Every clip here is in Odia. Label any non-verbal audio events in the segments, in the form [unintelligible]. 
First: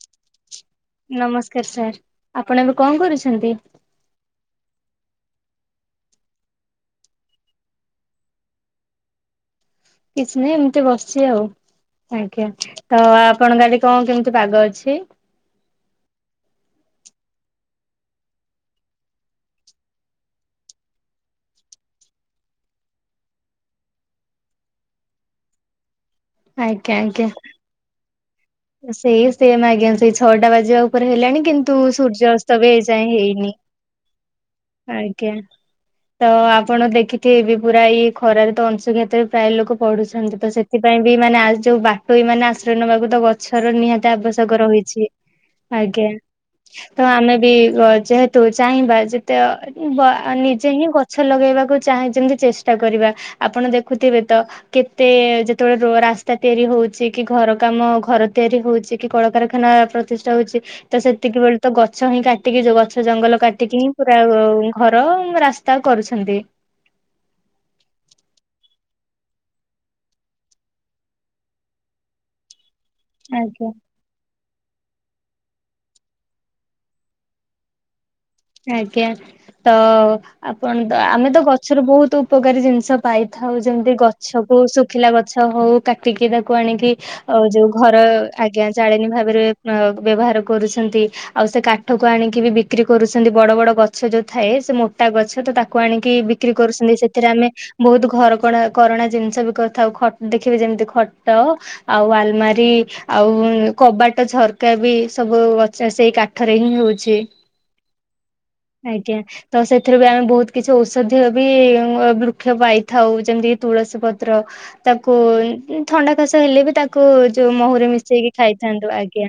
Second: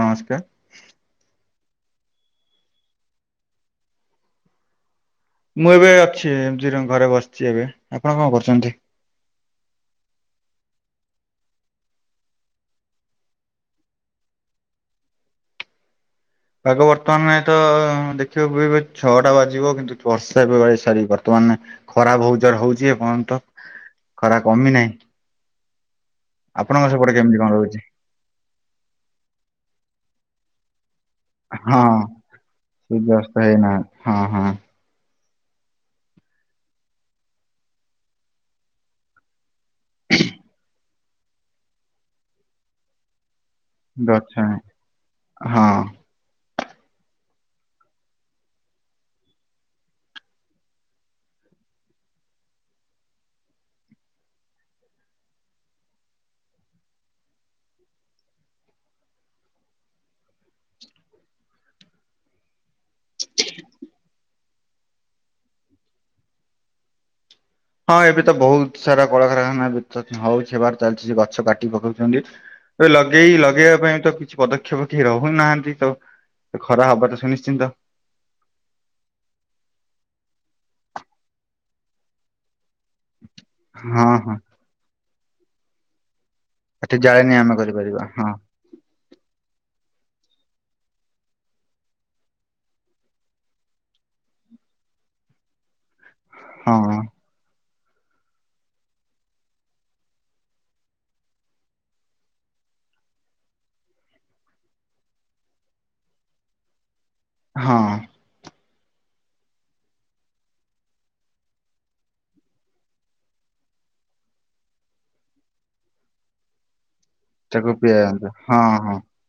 ନମସ୍କାର ନମସ୍କାର ସାର୍ ଆପଣ ଏବେ କଣ କରୁଛନ୍ତି? ମୁଁ ଏବେ ଅଛି ଏମତି ରଂ ଘରେ ବସିଚି ଏବେ ଆପଣ କଣ କରୁଚନ୍ତି? କିଛି ନାହିଁ ଏମିତି ବସ୍ଚି ଆଉ ଆଜ୍ଞା ତ ଆପଣଙ୍କ ଆଡେ କଣ କେମିତି ପାଗ ଅଛି? ପାଗ ବର୍ତ୍ତମାନ ତ ଦେଖିବ ଏ ଛଅଟା ବାଜିବ କିନ୍ତୁ ବର୍ଷା ଏବେବେ ସାର ବର୍ତ୍ତମାନେ ଖରା ବୋଉ ଜର ହଉଛି ଏପର୍ଯ୍ୟନ୍ତ ଖରା କମି ନାହିଁ। ଆପଣଙ୍କ ଆଜ୍ଞା ସେପଟେ ଆଜ୍ଞା। କେମିତି କଣ ରହୁଚି? ସେଇ ସେମ୍ ଆଜ୍ଞା ସେଇ ଛଅଟା ବାଜିବା ଆଉ ଉପରେ ହେଲାଣି କିନ୍ତୁ ହଁ ସୂର୍ଯସ୍ତ ବି ଏ ଯାଏ ସୂର୍ଯ୍ୟାସ୍ତ ହେଇନି ହେଇନାହାନ୍ତି ହଁ ହଁ ଆ ଆଜ୍ଞା ତ ଆପଣ ଦେଖିଥିବେ ବି ପୁରା ଇ ଖରାରେ ତ ଅଂଶୁଘାତରେ ପ୍ରାୟ ଲୋକ ପଢୁଛନ୍ତି ତ ସେଥି ପାଇଁ ବି ମାନେ ଆ ଯୋଉ ବାଟ ମେ ଆଶ୍ରୟ ନବାକୁ ତ ଗଛ୍ ର ନିହାତି ଗଛ ଆବଶ୍ୟକ ରହିଛି ହଁ। ଆଜ୍ଞା। ତ ଆମେ ବି ଯେହେତୁ ଚାହିଁବା ଯେତେ ନିଜେ ହିଁ ଗଛ ଲଗେଇବାକୁ ଚାଁ ଯେମିତି ଚେଷ୍ଟା କରିବା ଆପଣ ଦେଖୁଥିବେ ତ କେତେ ଯେତେବେଳେ ରାସ୍ତା ତିଆରି ହଉଛି କି ଘର କାମ ଘର ତିଆରି ହଉଛି କି କଳକାରଖାନା ପ୍ରତିଷ୍ଠା ହଉଛି ତ ସେତିକି ବେଳେ ତ ଗଛ ହିଁ କାଟିକି ଗଛ ଜଙ୍ଗଲ କାଟିକିହି ଆଉ ଘର ରାସ୍ତା କରୁଛନ୍ତି। ହଁ ଏବେ ତ ବହୁତ ସାରା କଳାକାରଖାନା ହଉଚି ବା ଚାଲିଛି ସେ ଗଛ କାଟି ପକଉଛନ୍ତି। ଲଗେଇ ଆଜ୍ଞା ଲଗେଇବା ପାଇଁ ତ କିଛି ପଦକ୍ଷେ ବ୍ରୁକ୍ଷ ବ୍ରୁକ୍ଷିର ରହୁନାହାନ୍ତି ତ ଖରା ହବା ତ ସୁନିଶ୍ଚିନ୍ତ। ଆଜ୍ଞା ତ ଆପଣ ଆମେ ତ ଗଛର ବହୁତ ଉପକାରୀ ଜିନିଷ ପାଇଥାଉ ଯେମିତି ହଁ ହଁ ଗଛକୁ ଶୁଖିଲା ଗ ଛ ହଉ କାଟିକି ତା କୁ ଆଣିକି ଏଠି ଜାଳେଣି ଆମେ ଯୋଉ ଘର କରିପାରିବା ହଁ ଆଜ୍ଞା ଜାଳେଣି ଭାବରେ ଅ ବ୍ୟବହାର କରୁଛନ୍ତି ଆଉ ସେ କାଠ କୁ ଆଣିକି ବି ବିକ୍ରି କରୁଛ ସେମତି ବଡ ବଡ ଗଛ ଯୋଉ ଥାଏ ସେ ମୋଟା ଗଛ ତ ତାକୁ ଆଣି କି ବିକ୍ରି ହଁ କରୁଛନ୍ତି ସେଥିରେ ଆମେ ବହୁତ ଘରକଣା କରଣା ଜିନିଷ ବି କରିଥାଉ ଖ ଦେଖିବି ଯେମିତି ଖଟ ଆଉ ଆଲମାରି ଆଉ କବାଟ ଝରକା ବି ସବୁ ସେଇ କାଠରେ ହିଁ ହଉ ହଁ। ଆଜ୍ଞା ତ ସେଥିରେ ବି ଆମେ ବହୁତ କିଛି ଔଷଧୀୟ ବି ବୃକ୍ଷ ପାଇଥାଉ ଯେମିତିକ ତୁଳସୀ ପତ୍ର ତାକୁ ଥଣ୍ଡା କାସ ହେଲେ ବି ତା ତା କୁ ଯୋଉ ତାକୁ ମହୁ ରେ ପିଆନ୍ତୁ ମିଶେଇକି ହଁ ଖାଇଥାନ୍ତୁ ହଁ। ଆଜ୍ଞା।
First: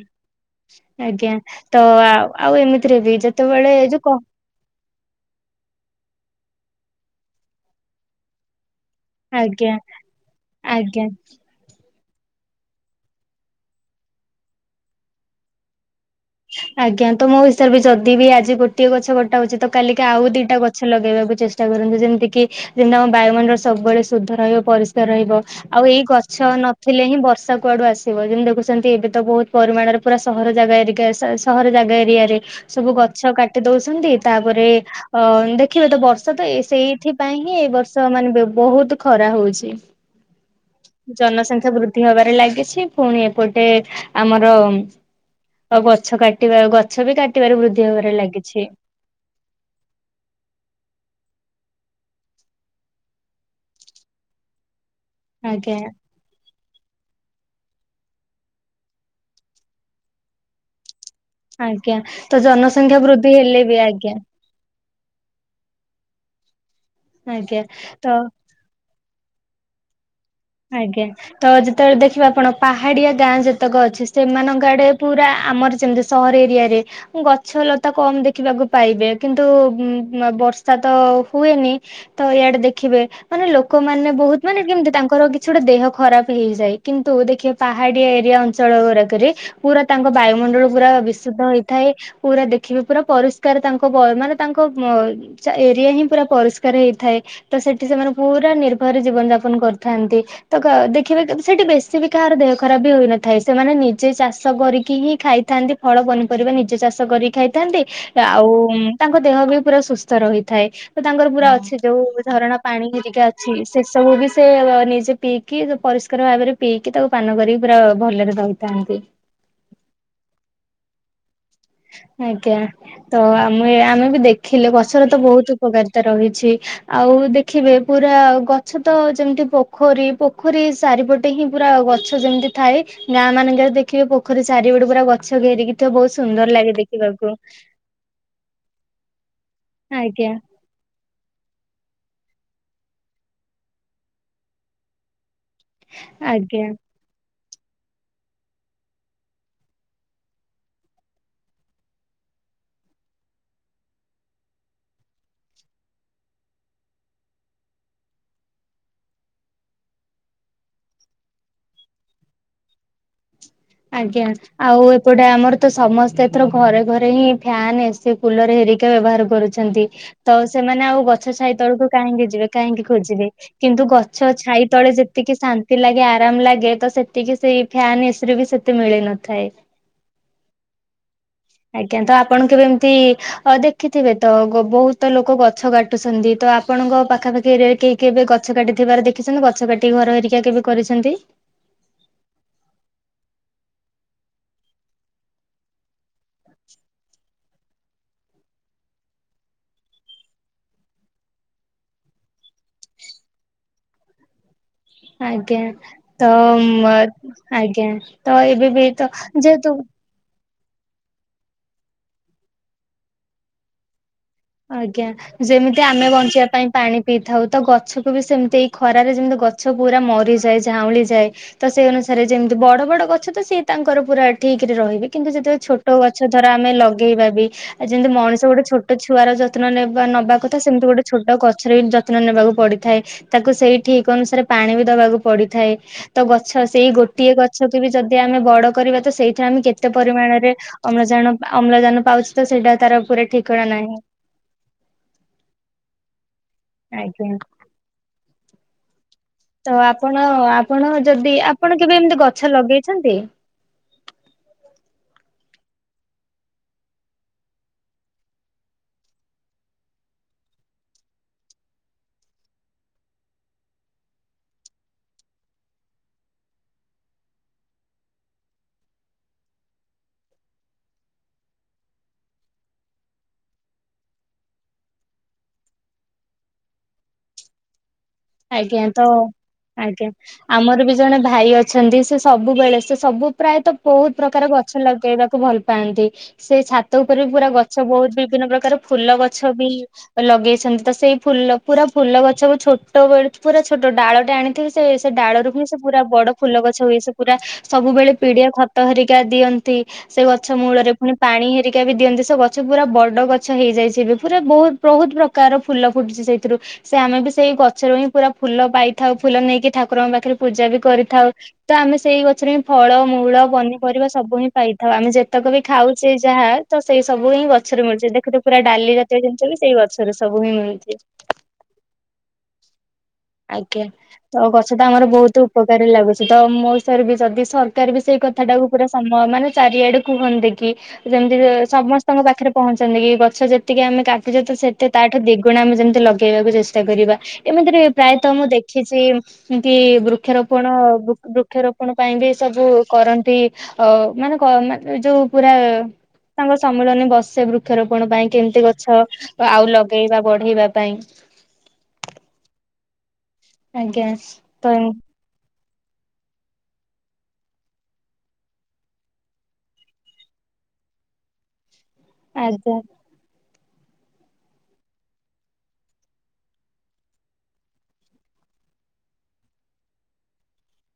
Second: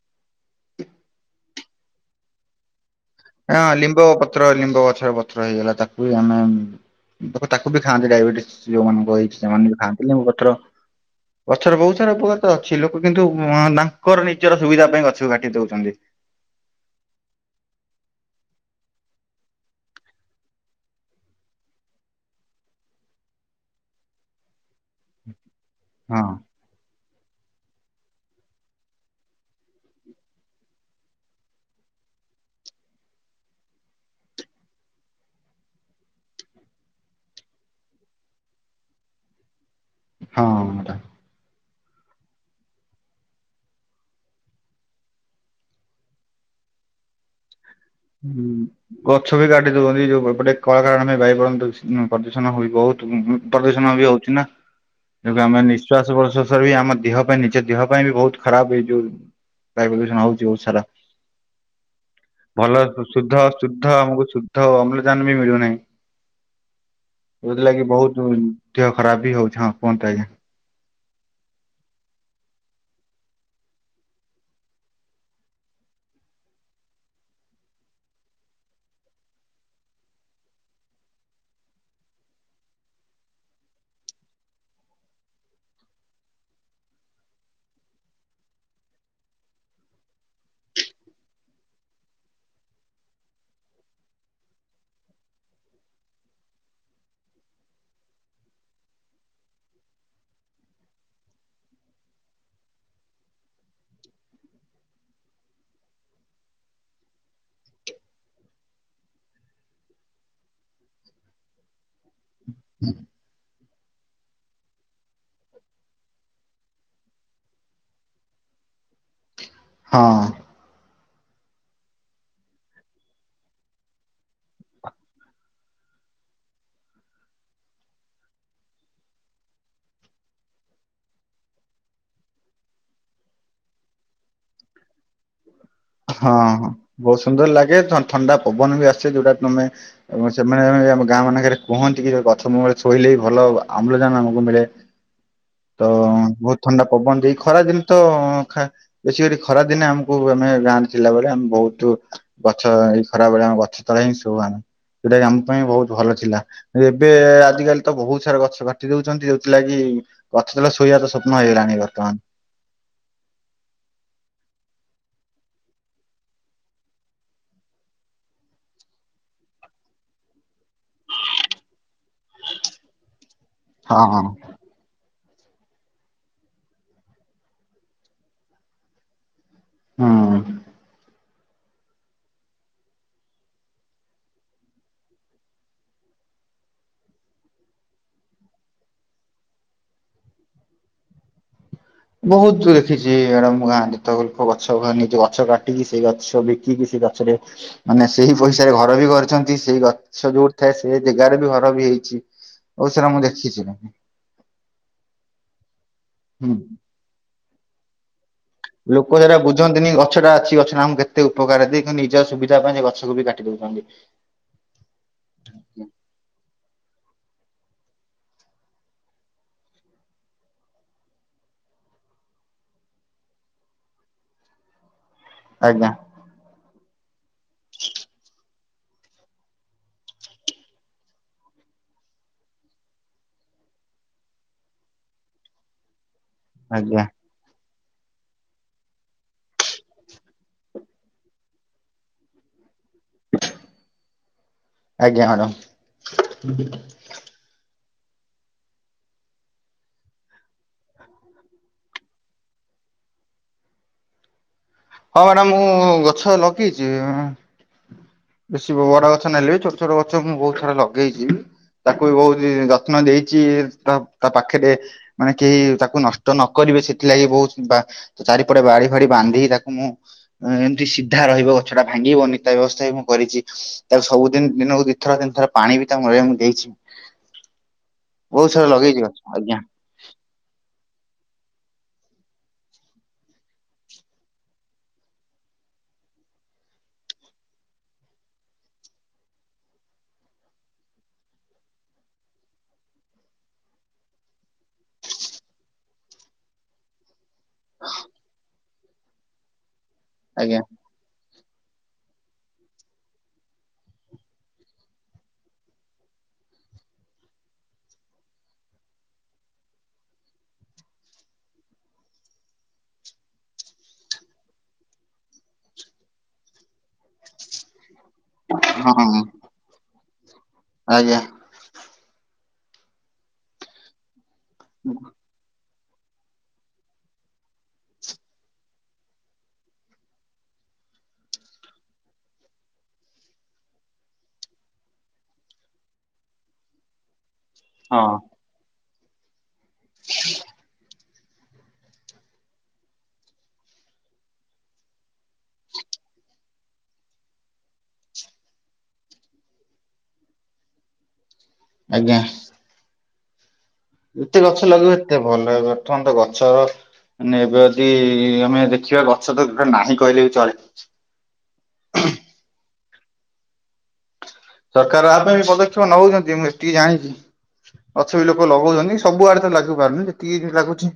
ଆଜ୍ଞା ତ ଆଉ ଏମିତିରେ ବି ହଁ ଯେତେବେଳେ ଯୋଉ ଲିମ୍ବ କ ପତ୍ର ଲିମ୍ବ ଗଛର ପତ୍ର ହେଇଗଲା ତାକୁ ବି ଆମେ ଲୋକ ତାକୁ ବି ଖାଆନ୍ତି ଡାଇବେଟିସ୍ ଯୋଉମାନଙ୍କୁ ହେଇଚି ସେମାନେ ଆଜ୍ଞା ବି ଖାଆନ୍ତି ଲେମ୍ବୁ ପତ୍ର ଆଜ୍ଞା ଗଛରେ ବହୁତ୍ ଗଛ ଉପକାର ତ ଅଛି ଲୋକ କିନ୍ତୁ ତାଙ୍କର ନିଜର ସୁବିଧା ପାଇଁ ଗଛକୁ କାଟି ଦଉଛନ୍ତି। ଆଜ୍ଞା ତ ମୋ ହିସାବରେ ବି ଯଦି ବି ଆଜି ଗୋଟିଏ ଗଛ ଗଟା ହଉଛି ତ କାିକି ଆଉ ଦିଟା ଗଛ ଲଗେଇବାକୁ ଚେଷ୍ଟା କରନ୍ତୁ ଯେମିତିକି ଆମ ବାୟୁମଣ୍ଡଳ ସବୁବେଳେ ଶୁଦ୍ଧ ରହିବ ପରିଷ୍କାର ରହିବ। ଆଉ ଏଇ ହଁ ଗଛ ନଥିଲେ ହିଁ ବ ବର୍ଷା କୁଆଡୁ ଆସିବ ଯେମିତି ଦେଖୁଛନ୍ତି ଏବେ ତ ବହୁତ ପରିମାଣରେ ପୁରା ସହର ଜାଗା ଏରିକା ଏସି ସହର ଜାଗା ଏରିଆରେ ସବୁ ଗଛ କାଟି ଦଉଛନ୍ତି ତାପରେ ଅ ଦେଖିବେ ତ ବର୍ଷ ତ ସେଇଥିପାଇଁ ହିଁ ଏ ବର୍ଷ ମାନେ ବହୁତୁ ଖରା ହଉଛି। ହଁ ଟା ଜନସଂଖ୍ୟା ବୃ ବୃଦ୍ଧି ହବାରେ ଲାଗିଛି ପୁଣି ଏପଟେ ଆମର ଗଛ କାଟିବା ଗଛ ବି କାଟିବାରେ ବୃଦ୍ଧି। ହେବାରେ ହୁଁ ଲାଗିଛି ଗଛ ବି କାଟି ଦଉଚନ୍ତି ଯୋଉ ଏପଟେ କଳକାରଖାନା [unintelligible] ଉଁ ପ୍ରଦୂଷଣ ହୁଏ ବହୁତ୍ ପ୍ରଦୂଷଣ ବି ହଉଚି ନା। ଆମେ ଆଜ୍ଞା ନିଃଶ୍ୱାସ ପ୍ରଶ୍ୱାସରେ ବି ଆମ ଦେହ ପାଇଁ ନି ଦେହ ପାଇଁ ବି ବହୁତ ଖରାପ ଏଇ ଯୋଉ ବାୟୁ ପ୍ରଦୂଷଣ ହଉଛି ବହୁତ ସାରା। ଆଜ୍ଞା। ତ ଭଲ ଜନସଂଖ୍ୟା ବୃଦ୍ଧି ଶୁଦ୍ଧ ହେଲେ ବି ଶୁଦ୍ଧ ଆଜ୍ଞା ଆମକୁ ଶୁଦ୍ଧ ଅମ୍ଲଜାନ ବି ମିଳୁନାହିଁ। ଆଜ୍ଞା ଯଉଥିଲାଗି ତ ବହୁତ ଦେହ ଖରାପ୍ ବି ହଉଛି ହଁ କୁହନ୍ତୁ ଆଜ୍ଞା। ଆଜ୍ଞା ତ ଯେତେବେଳେ ଦେଖିବ ଆପଣ ପାହାଡିଆ ଗାଁ ଯେତେକ ଅଛି ସେମାନଙ୍କ ଆଡେ ପୁରା ଆମର ଯେମିତି ସହର ଏରିଆରେ ଗଛଲତା କମ ଦେଖିବାକୁ ପାଇବେ କିନ୍ତୁ ବର୍ଷା ତ ହୁଏନି ତ ଇଆଡେ ଦେଖିବେ ମାନେ ଲୋକମାନେ ବହୁତ ମାନେ କେମତି ତା। ଙ୍କର କିଛି ଗୋଟେ ଦେହ ଖରାପ ହେଇଯାଏ ।କିନ୍ତୁ ଦେଖିବେ ପାହାଡିଆ ଏରିଆ ଅଞ୍ଚଳ ଗୁରାକରେ ପୁରା ତାଙ୍କ ବାୟୁମଣ୍ଡଳ ପୁରା ବିଶୁଦ୍ଧ ହେଇଥାଏ ।ପୁରା ଦେଖିବେ ପୁରା ପରିଷ୍କାର ତାଙ୍କ ମାନେ ତାଙ୍କ ଏରିଆ ହିଁ ପୁରା ପରିଷ୍କାର ହେଇଥାଏ। ତ ସେଠି ସେମାନେ ପୁରା ନିର୍ଭୟରେ ଜୀବନ ଯାପନ କର୍ ଥାନ୍ତି ତ କ ଦେଖିବେ ସେଠି ବେଶୀ ବି କାହାର ଦେହ ଖରାପ ବି ହୋଇନଥାଏ ।ସେମାନେ ନିଜେ ଚାଷ କରିକି ହିଁ ଖାଇଥାନ୍ତି। ଫଳ ପନିପରିବା ନିଜେ ଚାଷ କରିକି ଖାଇଥାନ୍ତି ।ଆଉ ତାଙ୍କ ଦେହ ବି ପୁରା ସୁସ୍ଥ ରହିଥାଏ ।ତ ତାଙ୍କର ପୁରା ଅଛି ଯୋଉ ଝରଣା ପାଣି ହେରିକା ଅଛି ସେ ସବୁ ବି ସେ ନିଜେ ପିଇକି ପରିଷ୍କାର ଭାବରେ ପିଇକି ତାକୁ ପାନ କରିକି ପୁରା ଭଲରେ ରହିଥାନ୍ତି। ହଁ। ଆଜ୍ଞା ତ ଆମେ ଆମେ ବି ଦେଖିଲେ ଗଛର ତ ବହୁତ ଉପକାରିତା ରହିଛି ଆଉ ଦେଖିବେ ପୁରା ଗଛ ତ ଯେମିତି ପୋଖରୀ ପୋଖରୀ ଚାରିପଟେ ହିଁ ପୁରା ଗଛ ଯେମିତି ଥାଏ ଗାଁଆ ମାନଙ୍କରେ ଦେଖିବେ ପୋଖରୀ ଚାରିପଟେ ପୁରା ଗଛ ଘେରିକି। ତ ବହୁତ ସୁନ୍ଦର ହଁ ହଁ ଲାଗେ ବହୁତ ଦେଖିବାକୁ ସୁନ୍ଦର ଲାଗେ ଥଣ୍ଡା ପବନ ବି ଆସେ ଯୋଉଟା ତମେ। ଆଜ୍ଞା ସେମାନେ ଆମ ଗାଁ ମାନକରେ ପହଂ ଟିକେ ଗଛ ମୂଳରେ ଶୋଇଲେ ଭଲ ଅମ୍ଳଜାନ ଆମକୁ ମିଳେ। ତ ବହୁତ ଆଜ୍ଞା। ଥଣ୍ଡା ପବନ ଦେଇ ଖରା ଦିନେ ତ ଖ ବେଶୀ କରି ଖରା ଦିନେ ଆମକୁ ଆମେ ଗାଁରେ। ଥିଲାବେଳେ ଆମେ ବହୁତ ଗଛ ଏଇ ଖରା ବଳେ ଆମ ଗଛ ତଳେ ହିଁ ଶୋଉଁ ଆମେ ଯୋଉଟା ଆମ ପାଇଁ ବହୁତ ଭଲ ଥିଲା ଏବେ ଆଜିକାଲି ତ ବହୁତ ସାରା ଗଛ କାଟି ଦେଉଚନ୍ତି। ଯୋଉଥିଲାଗି ଗଛ ତଳେ ଶୋଇବା ତ ସ୍ୱପ୍ନ ହେଇଗଲାଣି ବର୍ତ୍ତମାନ। ଆଜ୍ଞା ଆଉ ଏପଟେ ଆମର ତ ସମସ୍ତେ ଏଥର ଘରେ ଘରେ ହିଁ ଫ୍ୟାନ ଏସି କୁଲର ହେରିକି ବ୍ୟବହାର କରୁଛନ୍ତି ତ ସେମାନେ ଆଉ ଗଛ ଛାଇ ତଳକୁ କାହିଁକି ଯିବେ କାହିଁକି ଖଜିବେ କିନ୍ତୁ ହଁ। ଗଛ ଛାଇ ତଳେ ଯେ ଟିକେ ଶାନ୍ତି ଲାଗେ ଆରାମ ଲାଗେ ତ ସେତିକି ସେଇ ଫ୍ୟାନ୍ ଏସିରୁ ବି ସେ ନ୍ତି ମିଳି ନଥାଏ। ହଁ। ଆଜ୍ଞା ତ ଆପଣ ଙ୍କ ର ଏମିତି ଅ ଦେଖିଥିବେ ତ ବହୁତ ଲୋକ ଗଛ କାଟୁଛନ୍ତି ତ ଆପଣଙ୍କ ପାଖାପାଖିରେ କେହି କେବେ ଗଛ କାଟିଥିବାର ଦେଖିଛନ୍ତି? ଗଛ କାଟିି ଘର ହେରିକି କେବେ କରିଛନ୍ତି? ବହୁତ ଦେଖିଚି ଆମ ଗାଁ ରେ ତ [unintelligible] ଲୋକ ଗଛ କାଟିକି ସେଇ ଗଛ ବିକିକି ସେ ଗଛରେ ମାନେ ସେଇ ପଇସାରେ ଘର ବି କରିଛନ୍ତି ସେଇ ଗଛ ଯୋଉଠି ଥାଏ ସେ ଜାଗାରେ ବି ଘର ବି ହେଇଛି ।ବହୁତ ସାରା ମୁଁ ଦେଖିଛି । ଆଜ୍ଞା। ତ ଆଜ୍ଞା। ତ ଏବେ ବି ତ ଲୋକ ସେଟା ଯେହେତୁ ବୁଝନ୍ତିନି ଗଛଟା ଅଛି ଗଛ ଆମକୁ କେତେ ଉପକାର ଦିଏ ନିଜ ସୁବିଧା ପାଇଁ ସେ ଗଛକୁ ବି କାଟି ଦଉଚନ୍ତି। ଆଜ୍ଞା ଯେମିତି ଆମେ ବଞ୍ଚିବା ପାଇଁ ପାଣି ପିଇଥାଉ। ତ ଗଛକୁ ବି ସେମିତି ଏଇ ଖରାରେ ଯେମିତି ଗଛ ପୁରା ମରିଯାଏ ଝାଉଁଳିଯାଏ ତ ସେଇ ଅନୁସାରେ ଯେମିତି ବଡ ବଡ ଗଛ ତ ସିଏ ତାଙ୍କର ପୁରା ଠିକ ରେ ରହିବେ। କିନ୍ତୁ ଯେତେବେଳେ ଆଜ୍ଞା ଛୋଟ ଗଛ ଧର ଆମେ ଲ ଗେଇବା ବି ଆଉ ଯେମିତି ମଣିଷ ଗୋଟେ ଛୋଟ ଛୁଆର ଯତ୍ନ ନେବା ନେବା କଥା ସେମିତି ଗୋଟେ ଛୋଟ ଗଛର ବି ଯତ୍ନ ନେବାକୁ ପଡିଥାଏ ତାକୁ ସେଇ ଠିକ ଅନୁସାରେ ପାଣି ବି ଦବାକୁ ପଡିଥାଏ। ତ ଗଛ ସେଇ ଆଜ୍ଞା ଗୋଟିଏ ଗଛ ଗଛକୁ ବି ଯଦି ଆମେ ବଡ କରିବା ତ ସେଇଠାରେ ଆମେ କେତେ ପରିମାଣରେ ଅମ୍ଳଜାନ ଅମ୍ଳଜାନ ପାଉଛେ ତ ସେଇଟା। ତାର ପୁରା ଠିକଣା ନାହିଁ। ଆଜ୍ଞା ମ୍ୟାଡ଼ାମ। ହ ଆଜ୍ଞା [inaudible] [inaudible] ତ ଆପଣ ଆପଣ ଯଦି ଆପଣ କେବେ ଏମିତି ଗଛ ଲଗେଇଛନ୍ତି? ହ ମ୍ୟାଡ଼ାମ ମୁଁ ଗଛ ଲଗେଇଛି। ବେଶୀ ବଡ ଗଛ ନେଲେ ଛୋଟ ଛୋଟ ଗଛ ମୁଁ ବହୁତ ସାରା ଲଗେଇଛି ତାକୁ ବହୁତ ହି ଯତ୍ନ ଦେଇଛି ତା ପାଖରେ ମାନେ କେହି ତାକୁ ନଷ୍ଟ ନ କରିବେ ସେଥିଲାଗି ବହୁତ ଚାରିପଟେ ବାଡି ଫାଡି ବାନ୍ଧି ତାକୁ ମୁଁ ଏମିତି ସିଧା ରହିବ ଗଛଟା ଭାଙ୍ଗିବନି ତା ବ୍ୟବସ୍ଥା ବି ମୁଁ କରିଛି ତା ସବୁ ଦିନ ଦିନକୁ ଦୁଇ ଥର ତିନି ଥର ପାଣି ବି ତା ମୂଳରେ ଦେଇଛି। ବହୁତ ସାରା ଆଜ୍ଞା ଲଗେଇଛି ତ ଗଛ ଆଜ୍ଞା ଆଜ୍ଞା ଆମର ବି ଜଣେ ଭାଇ ଅଛନ୍ତି ସେ ସବୁବେଳେ ସେ ସବୁ ପ୍ରାୟତଃ ବହୁତ ପ୍ରକାର ଗଛ ଲଗେଇବାକୁ ଭଲ ପାଆନ୍ତି ସେ ଛାତ ଉପରେ ବି ପୁରା ଗଛ ବହୁତ ବିଭିନ୍ନ ପ୍ରକାର ଫୁଲ ଗଛ ବି ଲଗେଇଛନ୍ତି ତ ସେଇ ଫୁଲ ପୁରା ଫୁଲ ଗଛକୁ ଛୋଟ ଛୋଟ ବେଳୁ ପୁରା ଛୋଟ ଡାଳଟେ ଆଣିଥିବେ ସେ ଡାଳରୁୁ ସେ ପୁରା ବଡ ଫୁଲ ଗଛ ହୁଏ ସବୁ ପୁରା ସବୁବେଳେ ପିଡିଆ ଖତ ଖତ ହେରିକା ଦିଅନ୍ତି ନ୍ତି ସେ ଗଛ ଆଜ୍ଞା ମୂଳରେ ପୁଣି ପାଣି ହେରିକା ବି ଦିଅନ୍ତି ସେ ଗଛ ପୁରା ବଡ ଗଛ ହେଇଯାଇଛି ଏବେ ପୁରା ବହୁତ ବହୁତ ପ୍ରକାର ଫୁଲ ଫୁଟୁଛି ସେଇଥିରୁ ସେ ଆମେ ବି ସେଇ ଗ ଗଛରୁ ହିଁ ପୁରା ଫୁଲ ପାଇଥାଉ ଫୁଲ ନେଇକି ଠାକୁରଙ୍କ ପାଖରେ ପୂଜା ବି କରିଥାଉ ତ ଆମେ ସେଇ ଗଛରୁ ହିଁ ଫଳ ମୂଳ ପନିପରିବା ସବୁ ହିଁ ପାଇଥାଉ ଆମେ ଯେତକ ବି ଖାଉଛେ ଯାହା ତ ସେଇ ସବୁ ହିଁ ଗଛରୁ ମିଳେ। ଦେଖୁଥିବ ପୁରା ହଁ ଡାଲି ହଁ, ଜାତୀୟ ଜିନିଷ ବି ସେଇ ଗଛରୁ ସବୁ ହିଁ ମିଳୁଛି। ଆଜ୍ଞା ହ। ଆଜ୍ଞା। ଆଉ ଗଛ ତ ଆମର ବହୁତ ଉପ କାରରେ ଲାଗୁଛି ତ ମୋ ହିସାବରେ ବି ଯଦି ସରକାର ବି ସେଇ କଥା ଟାକୁ ପୁରା ସମୟ ମାନେ ଚାରିଆଡେ କୁହନ୍ତେ କି ଯେମିତି ସମସ୍ତଙ୍କ ପାଖରେ ପହଞ୍ଚନ୍ତି କି ଗଛ ଯେତିକି ଆମେ କାଟୁଛେ ତ ସେ ତାଠୁ ଦିଗୁଣ ଆମେ ଯେମିତି ଲଗେଇବାକୁ ଚେଷ୍ଟା କରିବା ଏମିତି ହଁ ପ୍ରାୟତଃ ମୁଁ ଦେଖି କିଛି ଏମତି ବୃକ୍ଷରୋପଣ ବୃକ୍ଷ ବୃକ୍ଷରୋପଣ ପାଇଁ ବି ସବୁ କରନ୍ତି ଅ ମାନେ ମାନେ ଯୋଉ ପୁରା ତାଙ୍କ ସମ୍ମିଳନୀ ବସେ ବୃକ୍ଷରୋପଣ ପାଇଁ କେମିତି ଗଛ ଆଉ ଲଗେଇବା ବଢେଇବା ପାଇଁ ଆଜ୍ଞା। ଆଜ୍ଞା ଯେତେ ଗଛ ତ ଲଗେଇବ ସେତେ ଭଲ ହେବ। ପ୍ରଥମ ତ ଗଛ ନେବେ ଯଦି ଆମେ ଦେଖିବା ଗଛ ତ ଗୋଟେ ନାହିଁ କହିଲେ ବି ଚଳେ। ସେ ସରକାର ଆ ପାଇଁ ବି ପଦକ୍ଷେପ ନଉଛନ୍ତି ମୁଁ ଏତିକି ଜାଣିଛି ଗଛ ବି ଲୋକ ଲଗଉଛନ୍ତି ସବୁ ଆଡେ ତ ଲାଗି ପାରୁନି ଯେତିକି ଲାଗୁଛି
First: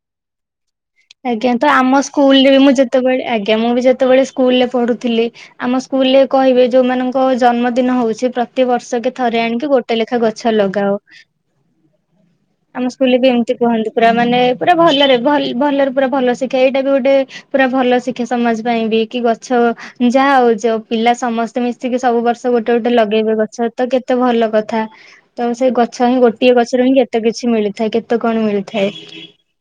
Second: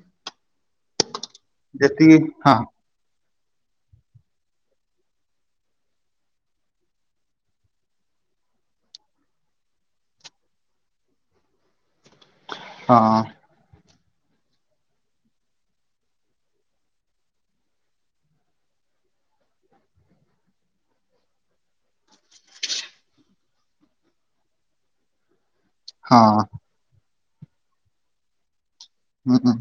ଆଜ୍ଞା ତ ଆମ ଯେତିକି ସ୍କୁଲରେ ହଁ ବି ମୁଁ ଯେତେବେଳେ ଆଜ୍ଞା ମୁଁ ବି ଯେତେବେଳେ ସ୍କୁଲରେ ପଢୁଥିଲି ଆମ ସ୍କୁଲ ରେ କହିବେ ଯୋଉମାନଙ୍କ ଜନ୍ମଦିନ ହଉଛି ପ୍ରତି ବର୍ଷକେ ଥରେ ଆଣିକି ଗୋଟେ ଲେଖା ଗଛ ଲଗାଅ। ଆମ ସ୍କୁଲରେ ହଁ ବି ଏମିତି କୁହନ୍ତି। ପୁରା ମାନେ ପୁରା ଭଲରେ ଭଲ ଭଲରେ ପୁରା ଭଲ ଶିକ୍ଷା ଏଇଟା ବି ଗୋଟେ ପୁରା ଭଲ ଶିକ୍ଷା ସମାଜ ପାଇଁ ବି କି ଗଛ ଯାହା ହଉଛି ହଉ ପିଲା ସମସ୍ତେ ମିଶିକି ସବୁ ବର୍ଷ ଗୋଟେ ଗୋଟେ ଲଗେଇବେ ଗଛ ତ କେତେ ଭଲ କଥା। ତ ସେ ଗଛ ହିଁ ହଁ ଗୋଟିଏ ଗଛରୁ ହିଁ କେ କେତେ କିଛି ମିଳିଥାଏ କେତେ କଣ ମିଳିଥାଏ। ଥାଏ। ହୁଁ,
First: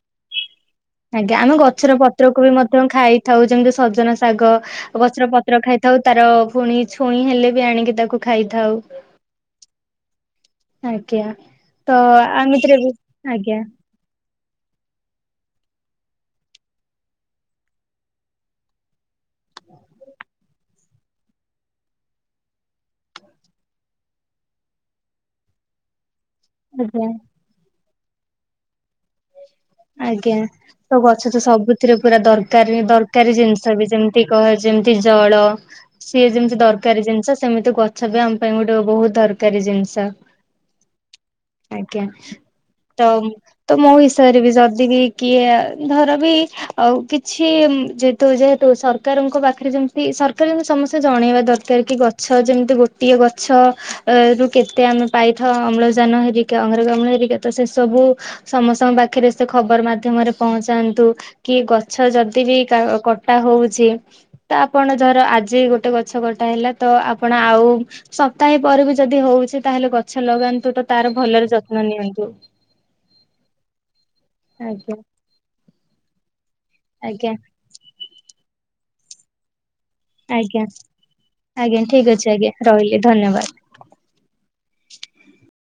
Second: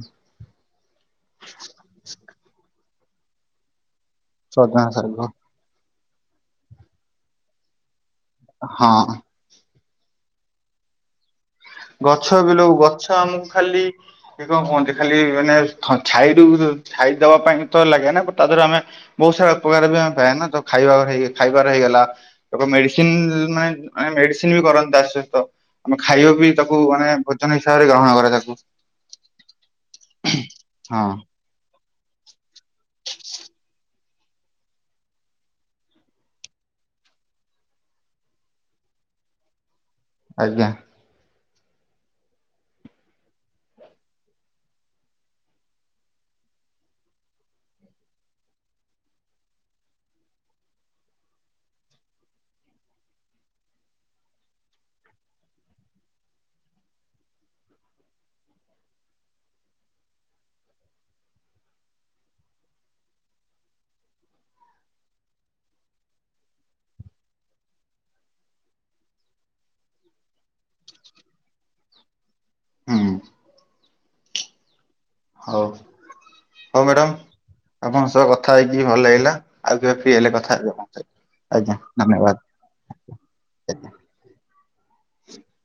ଆଜ୍ଞା ଆମେ ଗଛର ପତ୍ରକୁ ବି ମଧ୍ୟ ଖାଇଥାଉ ଯେମିତି ସଜନା ସା ଶାଗ ସଜନା ଶାଗ ଗଛର ପତ୍ର ଖାଇ ଖାଉ ତାର ପୁଣି ଛୁଇଁ ହେଲେ ବି ଆଣିକି ତାକୁ ଖାଇଥାଉ। ହଁ ଆଜ୍ଞା। ତ ଗଛ ବିଲୋଉ ଆମିତିରେ ବି ଗଛ ଆମକୁ ଆଜ୍ଞା ଖାଲି ସେ କଣ କୁହନ୍ତି ଖାଲି ମାନେ ଥ ଛାଇ ରୁ ଛାଇ ଦେବା ପାଇଁ ତ ଲାଗେ ନା ବଟ ତା ଦେହରେ ଆମେ ବହୁତ ସାରା ଉପକାର ବି ଆମେ ପାଇଆ ନା ତ ଖାଇବା ହେ ଇ ଖାଇବାର ହେଇଗଲା ତ ପ ମେଡିସିନ ନାଇଁ ମେଡିସିନ ବି କରନ୍ତି ତା ସହିତ ଆମେ ଖାଇବା ବି ତାକୁ ମାନେ ଆଜ୍ଞା ଭୋଜନ ହିସାବରେ ଗ୍ରହଣ କର ତାକୁୁ ଆଜ୍ଞା ତ ଗଛ ତ ସବୁ ଥିରେ ପୁରା ଦର ଦରକାରୀ ଜିନିଷ ବି ଯେମିତି କହ ଯେମତି ଜଳ ସିଏ ଯେମିତି ଦରକାରୀ ଜିନିଷ ସେମିତି ଗଛ ବି ଆମ ପାଇଁ ଗୋଟେ ବହୁତ ଦରକାରୀ ଜିନିଷ। ଆଜ୍ଞା। ଆଜ୍ଞା ତ ତ ମୋ ବସୟରେ ବି ଯଦି ବି କିଏ ଧର ବି ଆଉ କିଛି ଯେହେତୁ ଯେହେତୁ ସରକାରଙ୍କ ପାଖରେ ଯେମତି ସରକାର ଯେମତି ସମସ୍ତେ ଜଣେଇବା ଦରକାର କି ଗଛ ଯେମିତି ଗୋଟିଏ ଗଛ ରୁ କେତେ ଆମେ ପାଇଥାଉ ଅମ୍ଳଜାନ ହେରିକି ଅଙ୍ଗାରକାମ୍ଳ ହେରିକା ତ ସେ ସବୁ ସମସ୍ତଙ୍କ ପାଖରେ ସେ ଖବର ମାଧ୍ୟମରେ ପହଞ୍ଚାନ୍ତୁ କି ଗଛ ଯଦି ବି କା କଟା ହଉଛି ତ ଆପଣ ଧର ଆଜି ଗୋଟେ ଗଛ କଟା ହେଲା ତ ଆପଣ ଆଉ ସପ୍ତାହେ ପରେ ବି ଯଦି ହଉଛି ତାହେଲେ ଗଛ ଲଗାନ୍ତୁ ତ ତାର ଭଲରେ ଯତ୍ନ ନିଅନ୍ତୁ। ହୁଁ । ଆଜ୍ଞା। ହଉ। ହଉ ମ୍ୟାଡ଼ାମ ଆଜ୍ଞା ଆପଣଙ୍କ ସହ କଥା ଥାଇକି ବି ଭଲ ଲାଗିଲା। ଆଉ କେବେ ଫ୍ରି ହେଲେ କଥା ଆଜ୍ଞା ହେବି ଆପଣଙ୍କ ସହ ଆଜ୍ଞା ଠିକ ଅଛି ଧନ୍ୟବାଦ ଆଜ୍ଞା ରହିଲି ଧନ୍ୟବାଦ। ଆଜ୍ଞା।